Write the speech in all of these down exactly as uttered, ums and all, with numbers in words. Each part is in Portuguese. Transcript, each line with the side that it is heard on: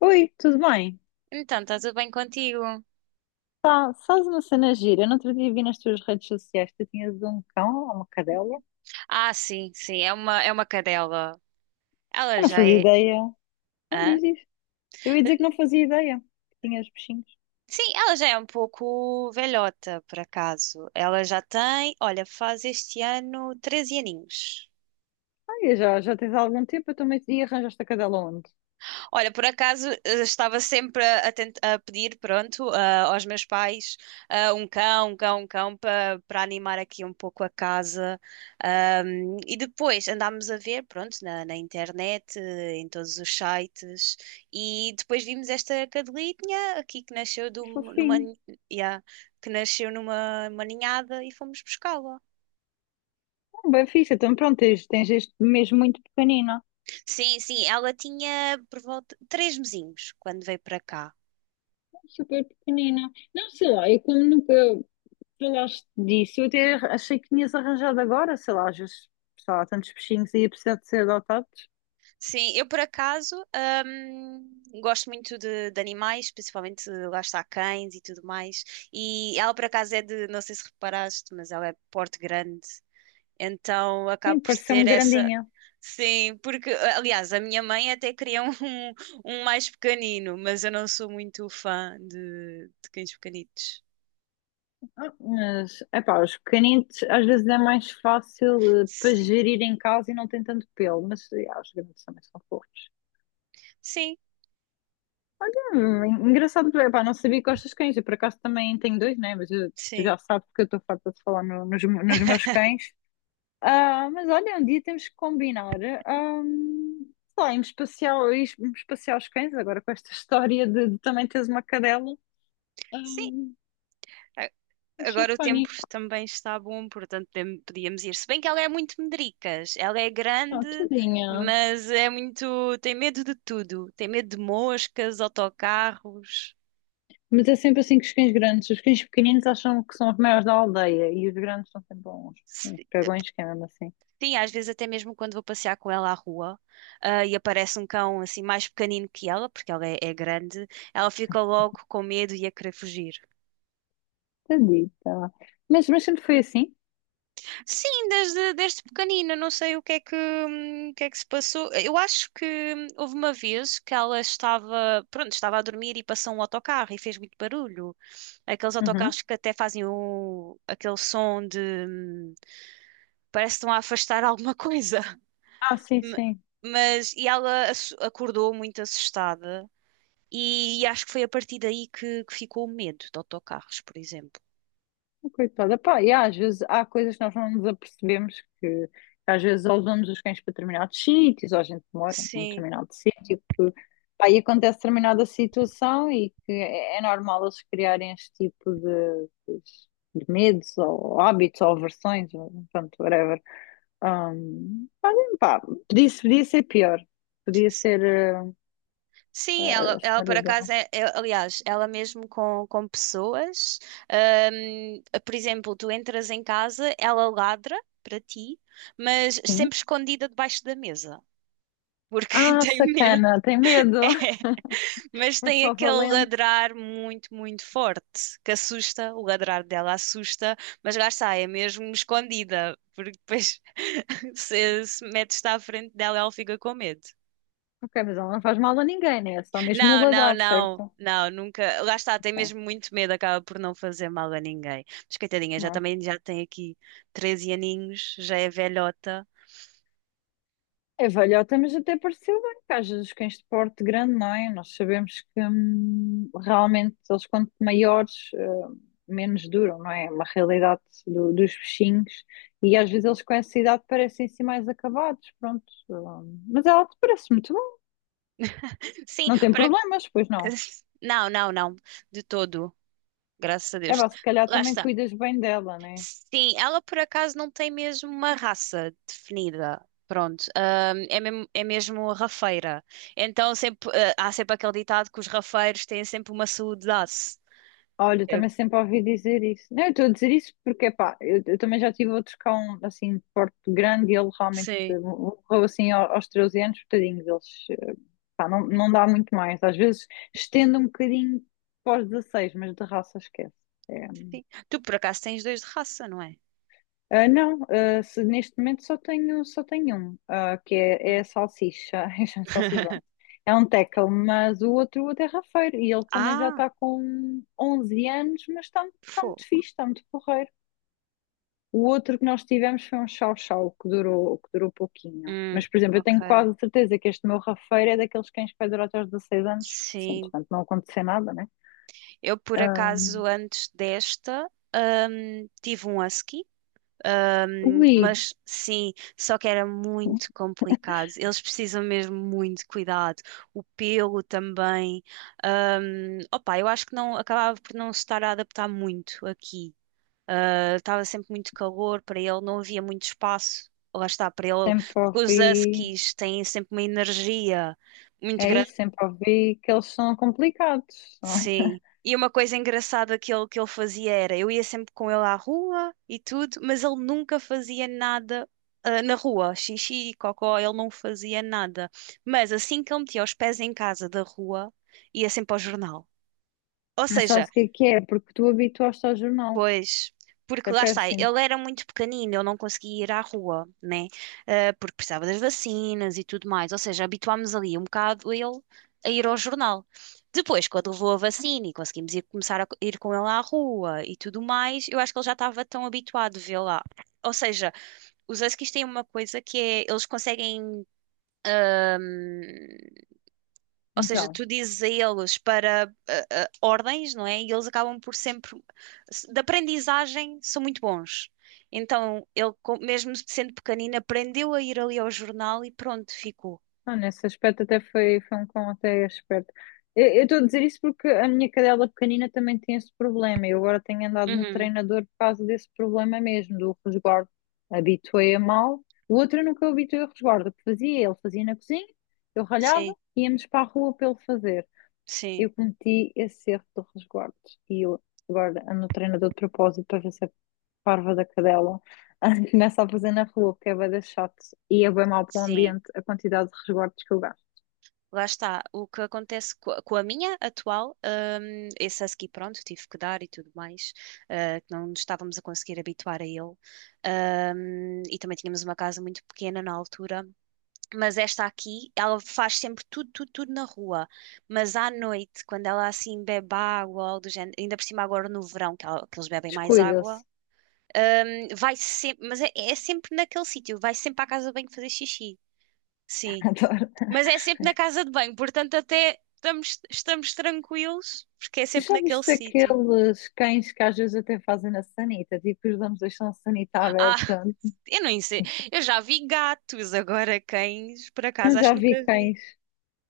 left: Oi, tudo bem?
right: Então, está tudo bem contigo?
left: Pá, sabes uma cena gira? Eu não outro dia vi nas tuas redes sociais que tu tinhas um cão ou uma cadela.
right: Ah, sim, sim, é uma, é uma cadela. Ela
left: Eu não
right: já
left: fazia
right: é.
left: ideia. Não
right: Hã?
left: diz isso. Eu ia dizer que não fazia ideia que tinhas bichinhos.
right: Sim, ela já é um pouco velhota, por acaso. Ela já tem, olha, faz este ano treze aninhos.
left: Ah, e já, já tens há algum tempo, eu também e arranjaste a cadela onde?
right: Olha, por acaso eh, estava sempre a, tent- a pedir, pronto, ah, aos meus pais ah, um cão, um cão, um cão para para animar aqui um pouco a casa. Ahm, e depois andámos a ver, pronto, na, na internet, eh, em todos os sites, e depois vimos esta cadelinha aqui que nasceu de um- numa,
left: Fofinho.
right: ni- yeah, que nasceu numa uma ninhada e fomos buscá-la.
left: Ah, bem fixe, então pronto, tens, tens este mesmo muito pequenino.
right: Sim, sim, ela tinha por volta três mesinhos quando veio para cá.
left: Super pequenina. Não sei lá, eu como nunca falaste disso, eu até achei que tinhas arranjado agora, sei lá, às vezes, sei lá, há tantos bichinhos e ia precisar de ser adotados.
right: Sim, eu por acaso hum, gosto muito de, de animais, principalmente lá está cães e tudo mais. E ela por acaso é de, não sei se reparaste, mas ela é de porte grande, então
left: Sim,
right: acabo por ter
left: pareceu-me
right: essa.
left: grandinha.
right: Sim, porque aliás a minha mãe até queria um, um um mais pequenino, mas eu não sou muito fã de, de cães pequenitos.
left: Ah, mas, epá, os canites às vezes é mais fácil eh, para
right: Sim,
left: gerir em casa e não tem tanto pelo, mas eh, ah, os canites também são fofos.
right: sim,
left: Olha, en- engraçado, epá, não sabia que gostas de cães, eu por acaso também tenho dois, né? Mas eu- tu
right: sim,
left: já sabes que eu estou farta de falar no- nos, nos meus cães. Ah, mas olha, um dia temos que combinar, ah, sei lá, irmos passear, irmos passear os cães, agora com esta história de, de também teres uma cadela. Ah,
right: sim.
left: achei
right: Agora o tempo
left: pânico,
right: também está bom, portanto podem- podíamos ir. Se bem que ela é muito medricas, ela é
left: oh,
right: grande,
left: tadinha.
right: mas é muito, tem medo de tudo. Tem medo de moscas, autocarros.
left: Mas é sempre assim com os cães grandes. Os cães pequeninos acham que são os maiores da aldeia e os grandes são sempre uns, uns
right: Si-
left: cagões, que é mesmo assim.
right: Sim, às vezes até mesmo quando vou passear com ela à rua, ah, e aparece um cão assim mais pequenino que ela, porque ela é, é grande, ela fica logo com medo e a querer fugir.
left: Tadita. Mas, mas sempre foi assim?
right: Sim, desde, desde pequenina, não sei o que é que, hum, o que é que se passou. Eu acho que hum, houve uma vez que ela estava, pronto, estava a dormir e passou um autocarro e fez muito barulho. Aqueles
left: Uhum.
right: autocarros que até fazem o, aquele som de, hum, parece que estão a afastar alguma coisa.
left: Ah, sim,
right: Ma-
left: sim.
right: Mas, e ela ass- acordou muito assustada e, acho que foi a partir daí que, que ficou o medo de autocarros, por exemplo.
left: Oh, coitada. Pá, e às vezes há coisas que nós não nos apercebemos que às vezes ou levamos os cães para determinados sítios, ou a gente mora num
right: Sim.
left: determinado sítio, que, pá, e acontece determinada situação e que é é normal eles criarem este tipo de, de medos ou hábitos ou aversões, ou, pronto, whatever. Hum, olha, pá, podia, podia ser pior. Podia ser eh,
right: Sim,
left: a
right: ela, ela por
left: história
right: acaso
left: dela.
right: é, é- aliás, ela mesmo com, com pessoas, ahm, por exemplo, tu entras em casa, ela ladra para ti, mas
left: Sim.
right: sempre escondida debaixo da mesa, porque
left: Ah,
right: tem medo,
left: sacana, tem medo.
right: mas
left: É
right: tem
left: só
right: aquele
left: valente.
right: ladrar muito, muito forte, que assusta, o ladrar dela assusta, mas lá está, é mesmo escondida, porque depois se, se metes-te à frente dela, ela fica com medo.
left: Ok, mas ela não faz mal a ninguém, né? É só mesmo o
right: Não, não,
left: ladrar,
right: não,
left: certo?
right: não, nunca. Lá está, tem
left: Ok.
right: mesmo muito medo, acaba por não fazer mal a ninguém. Mas coitadinha, já
left: Não,
right: também já tem aqui treze aninhos, já é velhota.
left: a velhota, mas até pareceu bem, porque às vezes os cães de porte grande, não é? Nós sabemos que hum, realmente eles quanto maiores, eh, menos duram, não é? É uma realidade do- dos bichinhos. E às vezes eles com essa idade parecem-se mais acabados, pronto. Hum, mas ela te parece muito bom.
right: Sim,
left: Não tem
right: para.
left: problemas, pois não.
right: Não, não, não, de todo, graças a
left: É,
right: Deus.
left: vá, se calhar
right: Lá
left: também
right: está.
left: cuidas bem dela, né?
right: Sim, ela por acaso não tem mesmo uma raça definida. Pronto, Ahm, é mesmo, é mesmo rafeira. Então sempre, ah, há sempre aquele ditado que os rafeiros têm sempre uma saúde de aço.
left: Olha, eu
right: Eu-
left: também sempre ouvi dizer isso. Não, eu estou a dizer isso porque, pá, eu, eu também já tive outros cão, assim, de porte grande e ele realmente
right: Sim.
left: morreu, assim, ao- aos treze anos, tadinhos, eles, eh, pá, não, não dá muito mais. Às vezes estende um bocadinho pós dezasseis, mas de raça esquece. É.
right: Sim. Tu por acaso tens dois de raça, não é?
left: Ah, não, ah, se- neste momento só tenho, só tenho um, ah, que é, é
right: Hum.
left: a salsicha, é a salsicha, pronto. É um tackle, mas o outro, o outro é rafeiro e ele também já
right: Ah,
left: está com onze anos, mas está, está muito
right: fogo.
left: fixe, está muito porreiro. O outro que nós tivemos foi um chau-chau que durou, que durou pouquinho.
right: Hum,
left: Mas, por exemplo, eu
right: ok.
left: tenho quase certeza que este meu rafeiro é daqueles cães que vai durar até aos dezasseis anos. Sim,
right: Sim.
left: portanto, não aconteceu nada, né?
right: Eu por
left: Ah,
right: acaso antes desta hum, tive um husky, hum,
left: ui,
right: mas sim, só que era muito complicado. Eles precisam mesmo muito de cuidado. O pelo também. Hum, opa, eu acho que não acabava por não se estar a adaptar muito aqui. Ah, estava sempre muito calor, para ele não havia muito espaço. Lá está, para ele,
left: sempre
right: porque os
left: ouvi.
right: huskies têm sempre uma energia muito
left: É
right: grande,
left: isso, sempre ouvi que eles são complicados.
right: sim. E uma coisa engraçada que ele, que ele fazia era, eu ia sempre com ele à rua e tudo, mas ele nunca fazia nada, ah, na rua, xixi, cocó, ele não fazia nada. Mas assim que ele metia os pés em casa da rua, ia sempre ao jornal. Ou
left: Mas
right: seja,
left: sabes o que é que é? Porque tu habituaste ao jornal.
right: pois, porque
left: É
right: lá está,
left: péssimo.
right: ele era muito pequenino, ele não conseguia ir à rua, né? Ah, porque precisava das vacinas e tudo mais. Ou seja, habituámos ali um bocado ele a ir ao jornal. Depois, quando levou a vacina e conseguimos ir, começar a co- ir com ele à rua e tudo mais, eu acho que ele já estava tão habituado a vê-la. Ou seja, os huskies têm uma coisa que é, eles conseguem hum, ou seja,
left: Então.
right: tu dizes a eles para ah, ah, ordens, não é? E eles acabam por sempre, de aprendizagem, são muito bons. Então, ele, com- mesmo sendo pequenino, aprendeu a ir ali ao jornal e pronto, ficou.
left: Ah, nesse aspecto até foi, foi um cão até esperto. Eu eu estou a dizer isso porque a minha cadela pequenina também tem esse problema. Eu agora tenho andado no
right: Uhum.
left: treinador por causa desse problema mesmo, do resguardo. Habituei-a mal. O outro eu nunca o habituei ao resguardo. O que fazia? Ele fazia na cozinha, eu ralhava,
right: Sim,
left: íamos para a rua para ele fazer,
right: sim,
left: eu cometi esse erro do resguardos e eu agora ando treinador de propósito para ver se a parva da cadela começa a fazer na rua, porque é bué da chato e é bem mau para o
right: sim.
left: ambiente a quantidade de resguardos que eu gasto.
right: Lá está. O que acontece co- com a minha atual, hum, esse husky, pronto, tive que dar e tudo mais, ah, que não nos estávamos a conseguir habituar a ele. Hum, e também tínhamos uma casa muito pequena na altura. Mas esta aqui, ela faz sempre tudo, tudo, tudo na rua. Mas à noite, quando ela assim bebe água, ou algo do género, ainda por cima agora no verão, que, ela- que eles bebem mais água,
left: Descuida-se.
right: hum, vai sempre, mas é, é sempre naquele sítio, vai sempre à casa de banho fazer xixi. Sim.
left: Adoro.
right: Mas é sempre na casa de banho, portanto até estamos, estamos, tranquilos, porque é
left: Tu
right: sempre
left: já
right: naquele
left: viste
right: sítio.
left: aqueles cães que às vezes até fazem na sanita, tipo, os donos deixam a sanita
right: Ah,
left: aberta?
right: eu não sei,
left: Sim.
right: eu já vi gatos, agora cães, por
left: Não,
right: acaso, acho
left: já
right: que
left: vi
right: nunca vi.
left: cães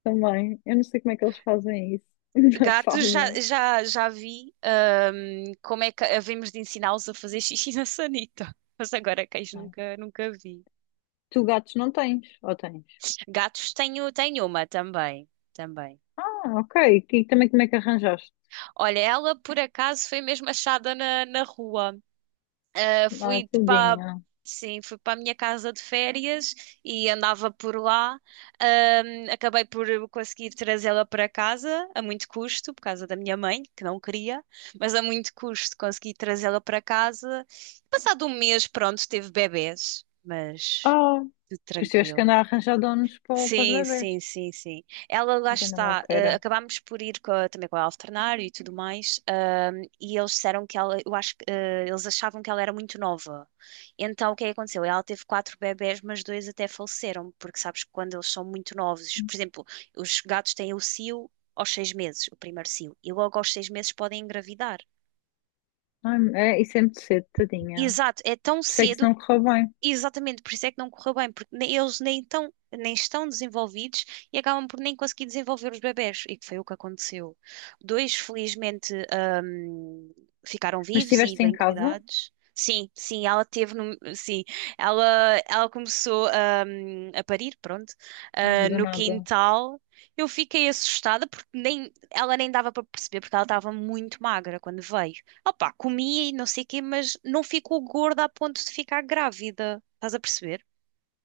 left: também. Eu não sei como é que eles fazem isso, mas
right: Gatos já,
left: fazem.
right: já, já vi ahm, como é que havemos de ensiná-los a fazer xixi na sanita. Mas agora cães
left: Ai.
right: nunca, nunca vi.
left: Tu gatos não tens, ou tens?
right: Gatos tenho, tenho uma também, também.
left: Ah, ok. E também como é que arranjaste?
right: Olha, ela por acaso foi mesmo achada na, na rua. Eh,
left: Ah,
right: fui para,
left: tudinho.
right: sim, fui para a minha casa de férias e andava por lá. Ahm, acabei por conseguir trazê-la para casa a muito custo, por causa da minha mãe, que não queria, mas a muito custo consegui trazê-la para casa. Passado um mês, pronto, teve bebés, mas
left: Ah,
right: tudo
left: pois tiveste que
right: tranquilo.
left: andar a arranjar donos para, para os
right: Sim,
left: bebés.
right: sim, sim, sim. Ela lá
left: Ai, que anda
right: está.
left: maluqueira.
right: eh, acabámos por ir co- também com a alternar e tudo mais e eles disseram que ela, eu acho que eh, eles achavam que ela era muito nova. Então o que é que aconteceu? Ela teve quatro bebés, mas dois até faleceram, porque sabes que quando eles são muito novos, por exemplo, os gatos têm o cio aos seis meses, o primeiro cio, e logo aos seis meses podem engravidar.
left: Ai, é, isso é muito cedo, tadinha.
right: Exato, é tão
left: Sei que isso
right: cedo.
left: não correu bem.
right: Exatamente, por isso é que não correu bem, porque nem- eles nem tão, nem estão desenvolvidos e acabam por nem conseguir desenvolver os bebés, e que foi o que aconteceu. Dois, felizmente, hum, ficaram
left: Mas
right: vivos e
left: estiveste em
right: bem
left: casa?
right: cuidados. Sim, sim, ela teve, no- sim, ela, ela começou, hum, a parir, pronto,
left: Ai,
right: ah,
left: do
right: no
left: nada.
right: quintal. Eu fiquei assustada porque nem, ela nem dava para perceber, porque ela estava muito magra quando veio. Opa, comia e não sei o quê, mas não ficou gorda a ponto de ficar grávida. Estás a perceber?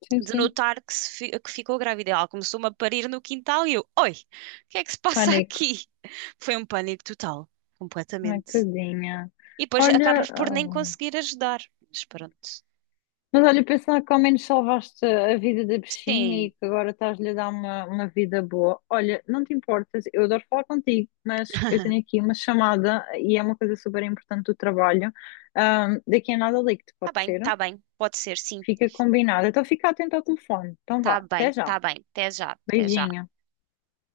left: Sim,
right: De
left: sim.
right: notar que, se fi- que ficou grávida. Ela começou-me a parir no quintal e eu, oi, o que é que se passa
left: Pânico.
right: aqui? Foi um pânico total,
left: Ai,
right: completamente.
left: tadinha.
right: E depois
left: Olha,
right: acabas por nem
left: ah,
right: conseguir ajudar. Mas pronto.
left: mas olha, pensando que ao menos salvaste a vida da bichinha e
right: Sim,
left: que agora estás-lhe a dar uma, uma vida boa. Olha, não te importas, eu adoro falar contigo, mas eu tenho aqui uma chamada e é uma coisa super importante do trabalho. Ah, daqui a nada ligo-te,
right: está
left: pode
right: bem,
left: ser?
right: está bem, pode ser, sim.
left: Fica combinado. Então fica atento ao telefone. Então vá,
right: Está bem,
left: até já.
right: está bem. Até já, até já.
left: Beijinho.